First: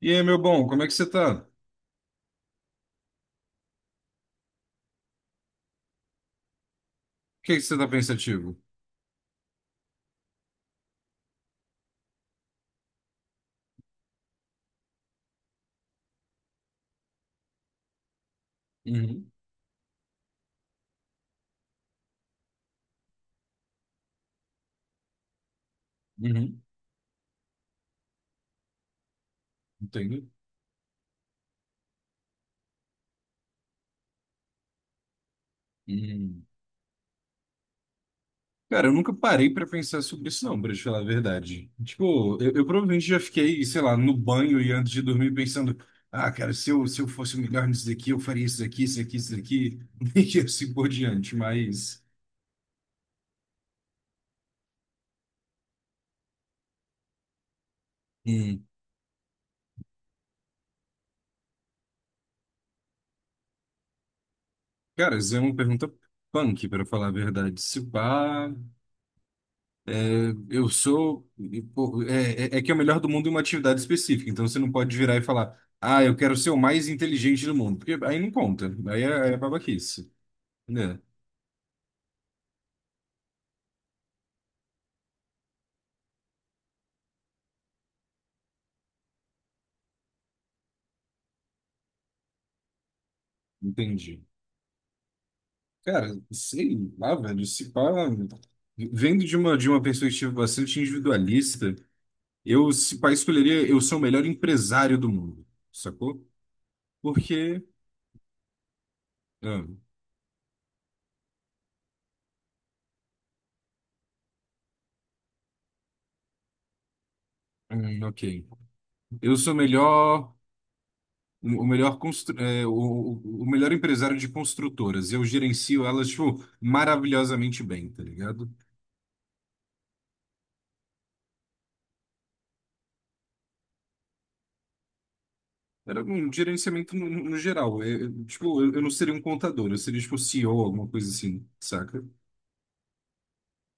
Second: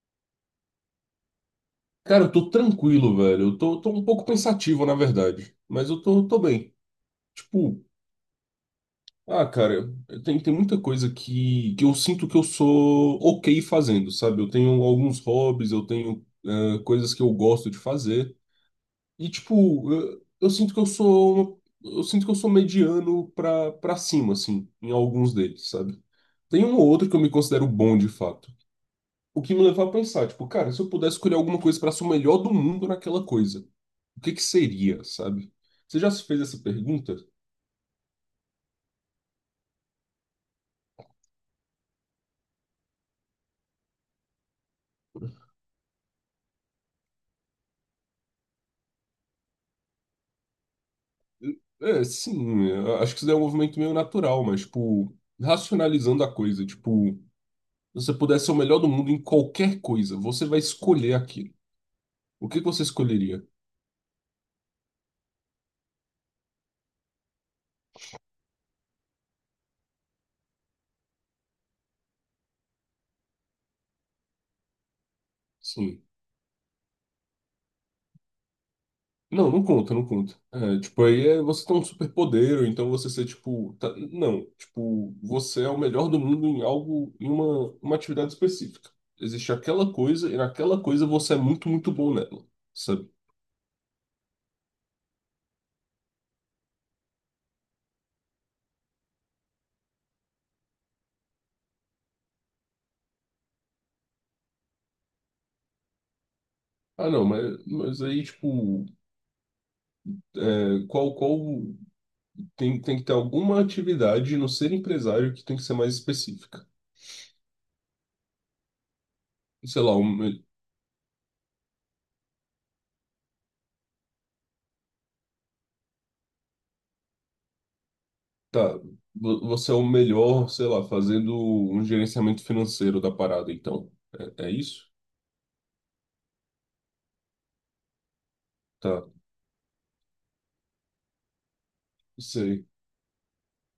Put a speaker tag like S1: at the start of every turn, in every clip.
S1: E aí, meu bom, como é que você tá? Por
S2: Cara, eu tô tranquilo, velho. Eu tô um pouco pensativo, na verdade. Mas eu tô bem.
S1: que que você
S2: Tipo,
S1: tá pensativo?
S2: ah, cara, tem muita coisa que eu sinto que eu sou ok fazendo, sabe? Eu tenho alguns hobbies, eu tenho coisas que eu gosto de fazer. E,
S1: Uhum,
S2: tipo, eu sinto que eu sou, eu sinto que eu sou mediano pra cima, assim, em alguns deles, sabe?
S1: uhum,
S2: Tem um ou outro que eu me considero bom de fato. O que me leva a
S1: entendo.
S2: pensar, tipo, cara, se eu pudesse escolher alguma coisa pra ser o melhor do mundo naquela coisa. O que que seria, sabe? Você já se fez
S1: Uhum.
S2: essa pergunta?
S1: Cara, eu nunca parei pra pensar sobre isso, não, pra te falar a verdade. Tipo, eu provavelmente já fiquei, sei lá, no banho e antes de dormir pensando: ah, cara, se eu fosse o melhor nisso daqui, eu faria isso daqui, isso aqui, isso daqui, e assim por diante.
S2: É, sim, eu acho que isso daí é um movimento meio natural, mas, tipo, racionalizando a coisa, tipo, se você pudesse ser o
S1: Hum,
S2: melhor do mundo em qualquer coisa, você vai escolher aquilo. O que que você escolheria?
S1: Cara, isso é uma pergunta punk, pra falar a verdade. Se pá. É, eu sou. E, pô, é, é é que é o melhor do mundo em uma atividade específica. Então você não pode virar e falar, ah,
S2: Sim.
S1: eu quero ser o mais inteligente do mundo. Porque aí não conta. Aí é
S2: Não, não conta, não
S1: babaquice.
S2: conta. É,
S1: Né?
S2: tipo, aí é você ter um superpoder, ou então você ser, tipo, tá- não, tipo, você é o melhor do mundo em algo, em uma atividade específica. Existe aquela coisa, e naquela coisa você é muito, muito bom nela. Sabe?
S1: Entendi. Cara, sei lá, velho. Se pá, vendo de uma perspectiva bastante individualista, eu, se pá, escolheria, eu sou o melhor empresário do mundo. Sacou?
S2: Ah, não,
S1: Porque.
S2: mas aí, tipo,
S1: ah,
S2: é, qual tem que ter alguma atividade no ser empresário que tem que ser mais específica.
S1: ok. Eu sou o
S2: Sei lá,
S1: melhor.
S2: um,
S1: O melhor empresário de construtoras. E eu gerencio elas, tipo, maravilhosamente bem, tá ligado?
S2: tá, você é o melhor, sei lá, fazendo um gerenciamento financeiro da parada, então. É, é isso?
S1: Era um gerenciamento geral. É, tipo, eu não
S2: Tá,
S1: seria um contador, eu seria, tipo, CEO, alguma coisa assim, saca?
S2: sei.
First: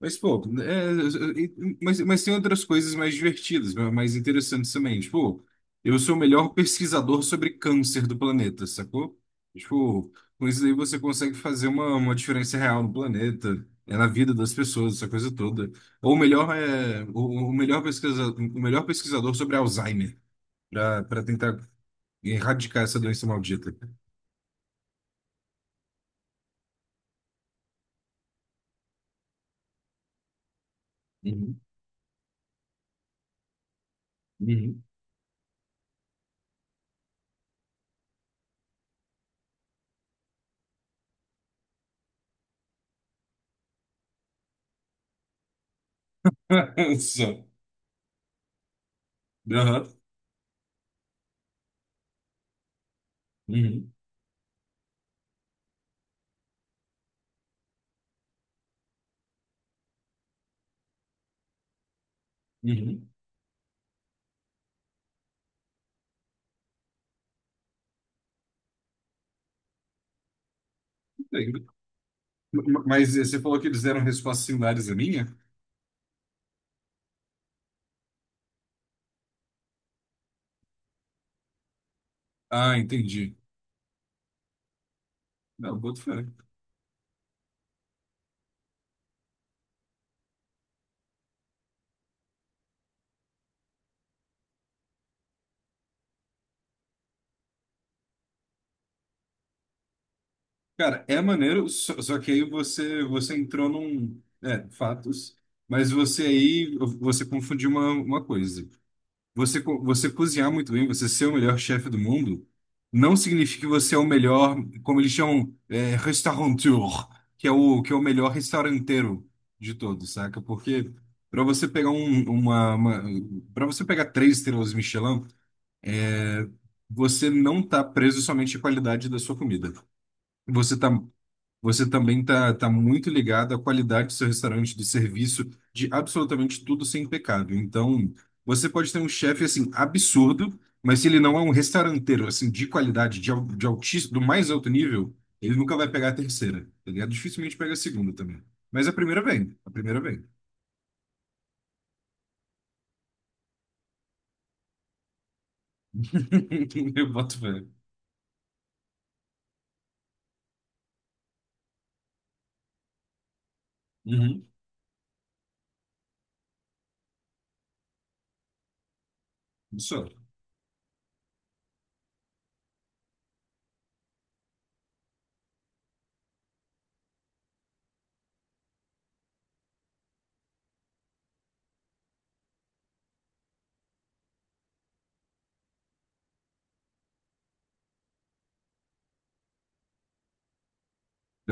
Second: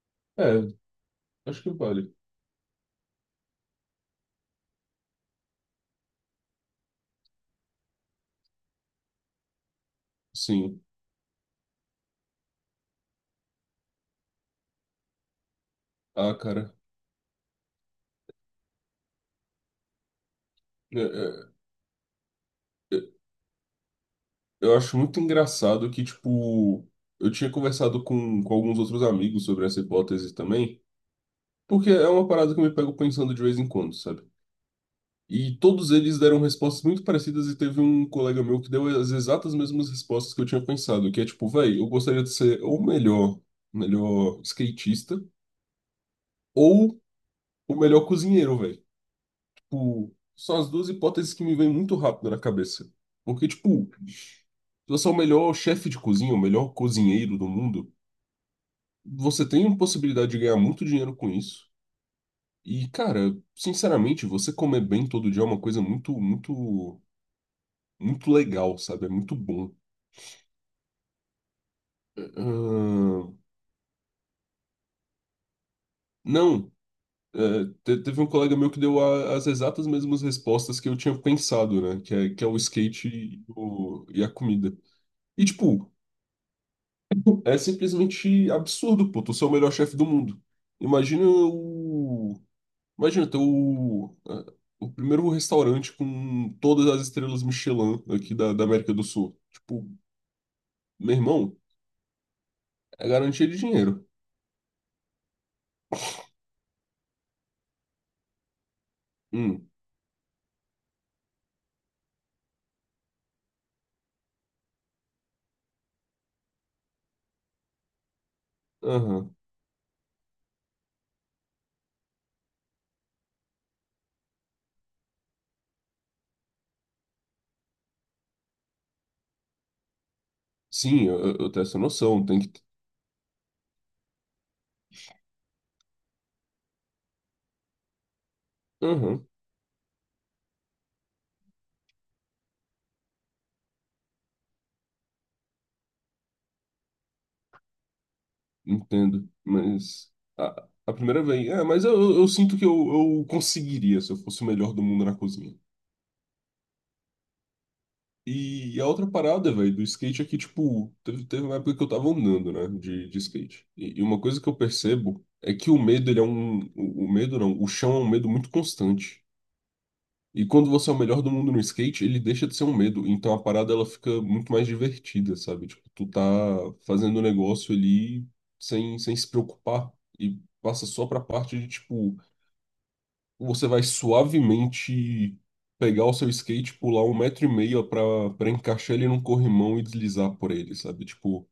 S1: Mas, pô,
S2: É,
S1: é, é, é,
S2: acho que
S1: mas,
S2: vale.
S1: tem outras coisas mais divertidas, mais interessantes também. Tipo, eu sou o melhor pesquisador sobre câncer do planeta, sacou? Tipo, com isso aí
S2: Sim.
S1: você consegue fazer uma diferença real no planeta, é na vida das pessoas, essa coisa toda. Ou
S2: Ah,
S1: melhor
S2: cara.
S1: é o melhor pesquisador, o melhor pesquisador sobre Alzheimer,
S2: É,
S1: para
S2: é,
S1: tentar erradicar
S2: é,
S1: essa doença maldita.
S2: eu acho muito engraçado que, tipo, eu tinha conversado com alguns outros amigos sobre essa hipótese também.
S1: Uhum,
S2: Porque é uma parada que eu me pego pensando de vez em quando, sabe?
S1: uhum.
S2: E todos eles deram respostas muito parecidas e teve um colega meu que deu as exatas mesmas respostas que eu tinha pensado, que é tipo, véi, eu gostaria de ser ou o melhor, melhor skatista ou
S1: Só.
S2: o melhor cozinheiro, véi.
S1: Aham.
S2: Tipo, são as duas hipóteses que me vêm muito rápido na cabeça. Porque, tipo,
S1: Uhum,
S2: se você é o melhor chefe de cozinha, o melhor cozinheiro do mundo, você tem uma possibilidade de ganhar muito dinheiro com isso. E, cara, sinceramente, você comer bem todo dia é uma coisa muito, muito, muito legal, sabe? É muito bom.
S1: uhum. Mas
S2: Ahn,
S1: você falou que eles deram respostas similares à minha?
S2: não, é, teve um colega meu que deu as exatas mesmas respostas que eu tinha pensado, né? Que é o
S1: Ah,
S2: skate
S1: entendi.
S2: e, e a comida. E,
S1: Não,
S2: tipo,
S1: boto fé.
S2: é simplesmente absurdo, pô. Tu ser o melhor chefe do mundo. Imagina o. Imagina ter o. É, o primeiro restaurante com todas as estrelas Michelin aqui da, da América do Sul. Tipo,
S1: Cara,
S2: meu
S1: é
S2: irmão,
S1: maneiro, só que aí
S2: é
S1: você
S2: garantia de
S1: entrou
S2: dinheiro.
S1: num... É, fatos. Mas você aí, você confundiu uma coisa. Você,
S2: Hum,
S1: você cozinhar muito bem, você ser o melhor chefe do mundo, não significa que você é o melhor, como eles chamam, é, restaurateur, que é o melhor restauranteiro
S2: aham.
S1: de todos, saca? Porque para você pegar um, uma, uma para você pegar três estrelas Michelin, você não está preso somente à qualidade da sua comida. Você tá,
S2: Sim, eu tenho essa
S1: você também
S2: noção, tem
S1: está tá
S2: que.
S1: tá muito ligado à qualidade do seu restaurante, do serviço, de absolutamente tudo ser impecável. Então, você pode ter um
S2: Aham,
S1: chefe assim absurdo, mas se ele não é um restauranteiro assim de qualidade, de altíssimo, do mais alto nível, ele nunca vai pegar a terceira. Tá ligado? Dificilmente pega a segunda também. Mas a primeira
S2: entendo.
S1: vem, a primeira
S2: Mas
S1: vem.
S2: a primeira vez. É, mas eu sinto que eu conseguiria se eu fosse o melhor do mundo na cozinha.
S1: Eu boto fé.
S2: E a outra parada, velho, do skate é que, tipo, teve uma época que eu tava andando, né, de skate. E uma coisa que
S1: Uhum.
S2: eu percebo é que o medo, ele é um. O medo não, o chão é um medo muito constante.
S1: Só.
S2: E quando você é o melhor do mundo no skate, ele deixa de ser um medo. Então a parada ela fica muito mais divertida, sabe? Tipo, tu tá fazendo o negócio ali sem, sem se preocupar. E passa só pra parte de, tipo, você vai suavemente pegar o seu skate, pular 1,5 m pra, pra encaixar ele num corrimão e deslizar por ele, sabe? Tipo,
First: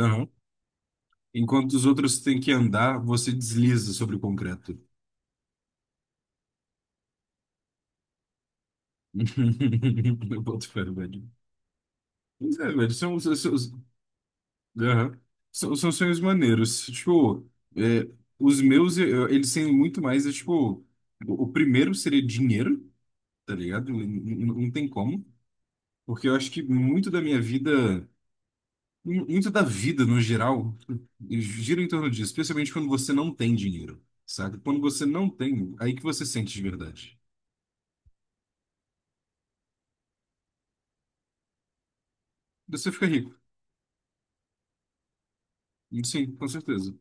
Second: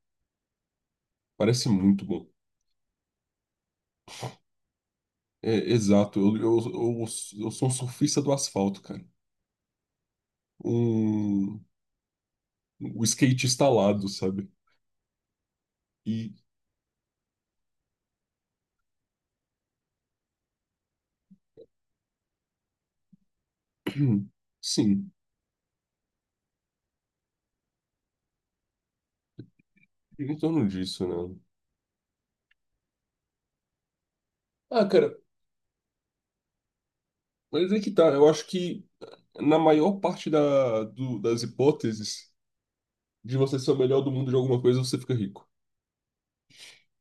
S2: parece
S1: Enquanto os
S2: muito
S1: outros
S2: bom.
S1: têm que andar, você desliza sobre o concreto.
S2: É, exato. Eu sou um surfista do asfalto, cara.
S1: Eu boto fé, velho.
S2: Um,
S1: Mas é, velho,
S2: um skatista alado, sabe?
S1: aham. São sonhos
S2: E,
S1: maneiros. Tipo, é, os meus, eles têm muito mais, é, tipo, o primeiro seria dinheiro, tá ligado? Não,
S2: hum,
S1: não tem
S2: sim,
S1: como. Porque eu acho que muito da minha vida, muito da vida no
S2: fica em torno
S1: geral,
S2: disso, né?
S1: gira em torno disso, especialmente quando você não tem dinheiro, sabe? Quando
S2: Ah,
S1: você
S2: cara,
S1: não tem, aí que você sente de verdade.
S2: mas é que tá. Eu acho que na maior parte da, das hipóteses
S1: Você fica rico.
S2: de você ser o melhor do mundo de alguma coisa, você fica rico.
S1: Sim, com certeza.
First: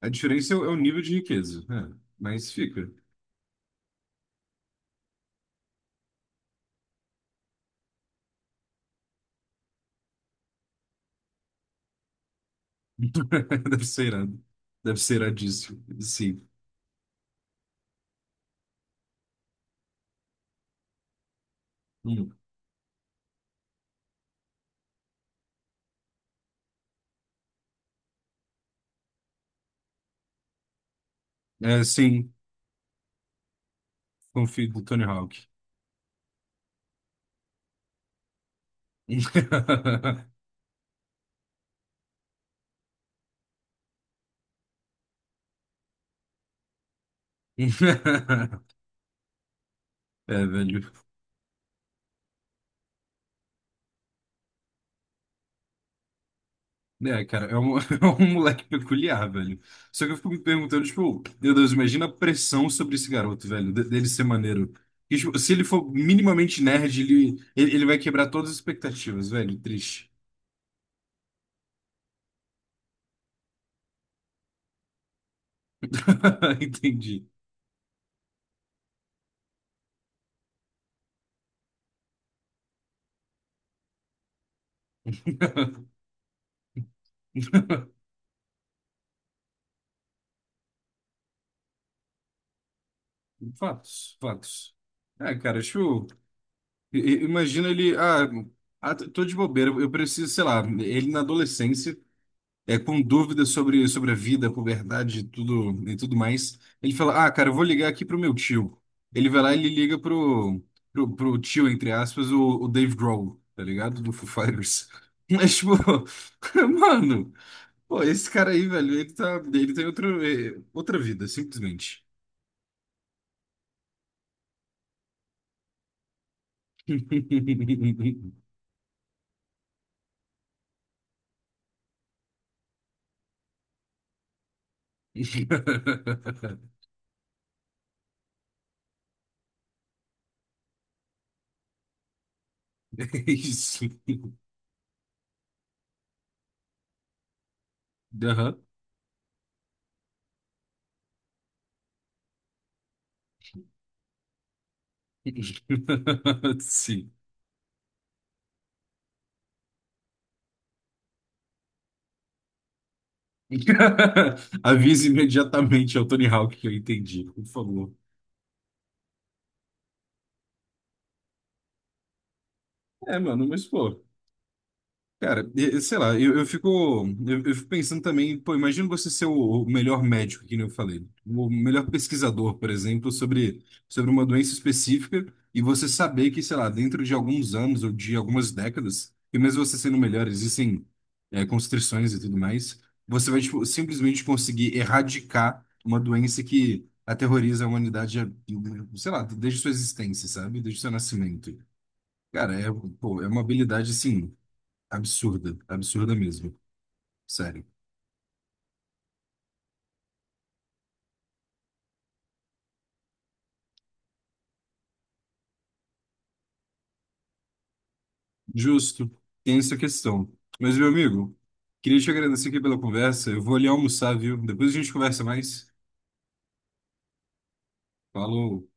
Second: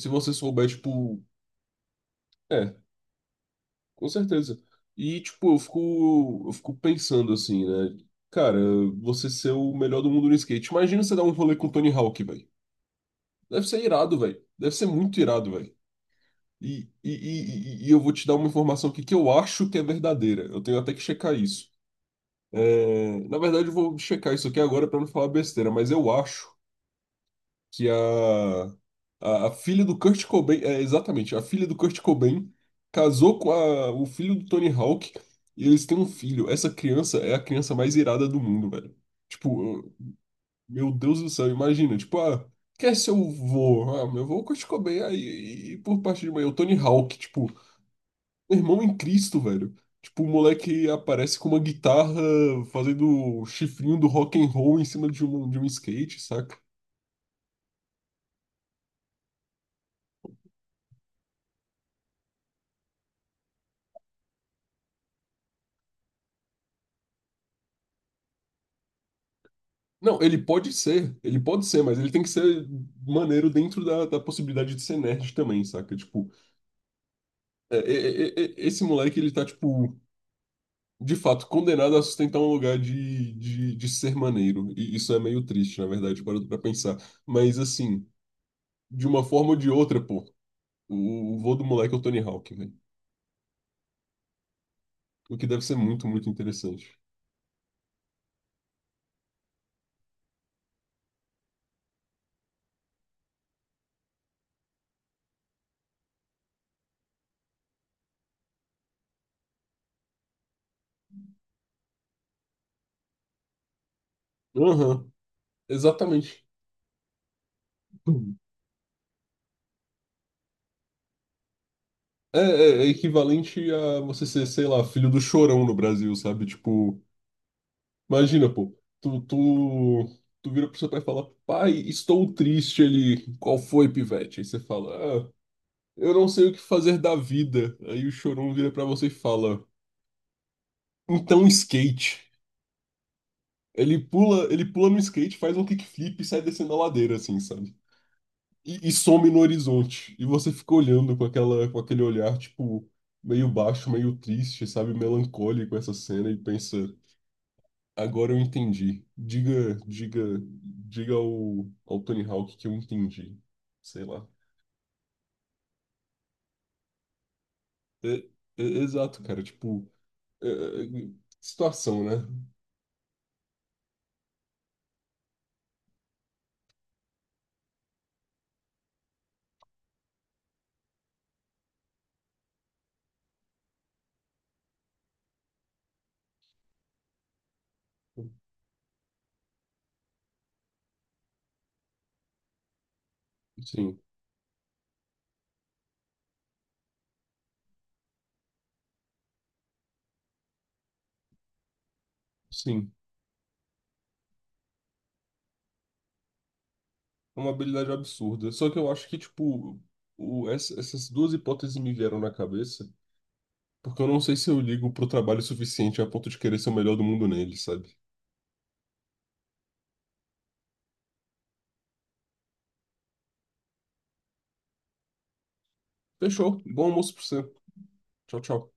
S1: A
S2: você
S1: diferença é
S2: souber,
S1: o nível de
S2: tipo,
S1: riqueza, é, mas
S2: é,
S1: fica.
S2: com certeza. E, tipo, eu fico pensando assim, né? Cara, você ser o melhor do mundo no skate. Imagina você dar um rolê com o Tony Hawk, velho. Deve ser
S1: Deve ser
S2: irado,
S1: irado.
S2: velho. Deve ser
S1: Deve ser
S2: muito irado, velho.
S1: iradíssimo. Sim.
S2: E eu vou te dar uma informação aqui que eu acho que é verdadeira. Eu tenho até que checar isso.
S1: Hum.
S2: É, na verdade, eu vou checar isso aqui agora para não falar besteira, mas eu acho que a filha do Kurt Cobain, é, exatamente, a filha do
S1: É,
S2: Kurt
S1: sim,
S2: Cobain casou com o filho do
S1: confio
S2: Tony
S1: do Tony
S2: Hawk
S1: Hawk.
S2: e eles têm um filho. Essa criança é a criança mais irada do mundo, velho. Tipo, meu Deus do céu, imagina, tipo, ah, quer ser o vô? Ah, meu vô é o Kurt Cobain, aí, e por parte de mãe, é o Tony Hawk, tipo, meu Irmão em Cristo, velho. Tipo, o
S1: É, velho.
S2: moleque aparece com uma guitarra fazendo o chifrinho do rock and roll em cima de um skate, saca?
S1: É, cara, é um, é um moleque peculiar, velho. Só que eu fico me perguntando, tipo, meu Deus, imagina a pressão sobre esse garoto, velho, dele ser maneiro. E, tipo, se ele for minimamente nerd, ele vai quebrar todas as expectativas, velho. Triste.
S2: Não, ele pode ser, mas ele tem que ser maneiro dentro da, da possibilidade de ser nerd também, saca? Tipo,
S1: Entendi.
S2: esse moleque, ele tá, tipo, de fato, condenado a sustentar um lugar de ser maneiro. E isso é meio triste, na verdade, parando pra pensar. Mas, assim, de uma forma ou de outra, pô, o vô do moleque é o Tony Hawk, velho.
S1: Fatos, fatos. É,
S2: O que
S1: cara,
S2: deve ser
S1: acho.
S2: muito, muito interessante.
S1: Imagina ele. Ah, ah, tô de bobeira, eu preciso, sei lá, ele na adolescência, é com dúvidas sobre, sobre a vida, a puberdade e tudo mais. Ele fala: Ah, cara, eu vou ligar aqui pro meu tio. Ele vai lá e ele liga pro tio, entre aspas, o Dave Grohl, tá ligado? Do Foo Fighters.
S2: Aham,
S1: Mas, tipo,
S2: exatamente.
S1: mano, pô, esse cara aí, velho, ele tem outra, outra vida, simplesmente.
S2: É equivalente a você ser, sei lá, filho do Chorão no Brasil, sabe? Tipo, imagina, pô, tu vira pro seu pai e fala, pai, estou triste. Ele, qual foi, pivete? Aí você fala, ah, eu não sei o que fazer da vida. Aí o Chorão vira pra você e fala, então skate.
S1: Isso.
S2: Ele pula no skate, faz um kickflip e sai descendo a ladeira, assim, sabe?
S1: Aham.
S2: E, e some no horizonte. E você fica olhando com aquela, com aquele olhar, tipo, meio baixo, meio triste, sabe, melancólico essa cena e pensa,
S1: Sim.
S2: agora eu entendi. Diga ao, ao Tony Hawk que eu entendi. Sei lá.
S1: Avise imediatamente ao Tony Hawk que eu entendi, por favor.
S2: É- Exato, cara, tipo, é- é- situação, né?
S1: É, mano, mas pô. Cara, e sei lá, eu, fico pensando também, pô, imagina você ser o melhor médico, que nem eu falei, o melhor pesquisador, por exemplo, sobre, sobre uma doença específica, e você saber que, sei lá, dentro de alguns anos ou de algumas décadas, e mesmo você sendo o melhor, existem, é, constrições e tudo mais, você vai, tipo,
S2: Sim.
S1: simplesmente conseguir erradicar uma doença que aterroriza a humanidade, sei lá, desde sua existência, sabe? Desde seu nascimento. Cara, é,
S2: Sim,
S1: pô, é uma habilidade, assim absurda, absurda mesmo.
S2: é uma
S1: Sério.
S2: habilidade absurda. Só que eu acho que, tipo, o, essas duas hipóteses me vieram na cabeça, porque eu não sei se eu ligo pro trabalho suficiente a ponto de querer ser o melhor do mundo nele, sabe?
S1: Justo. Tem essa questão. Mas, meu amigo, queria te agradecer aqui pela conversa. Eu vou ali almoçar, viu? Depois a gente conversa mais.
S2: Fechou. Bom almoço pra você. Tchau,
S1: Falou.
S2: tchau.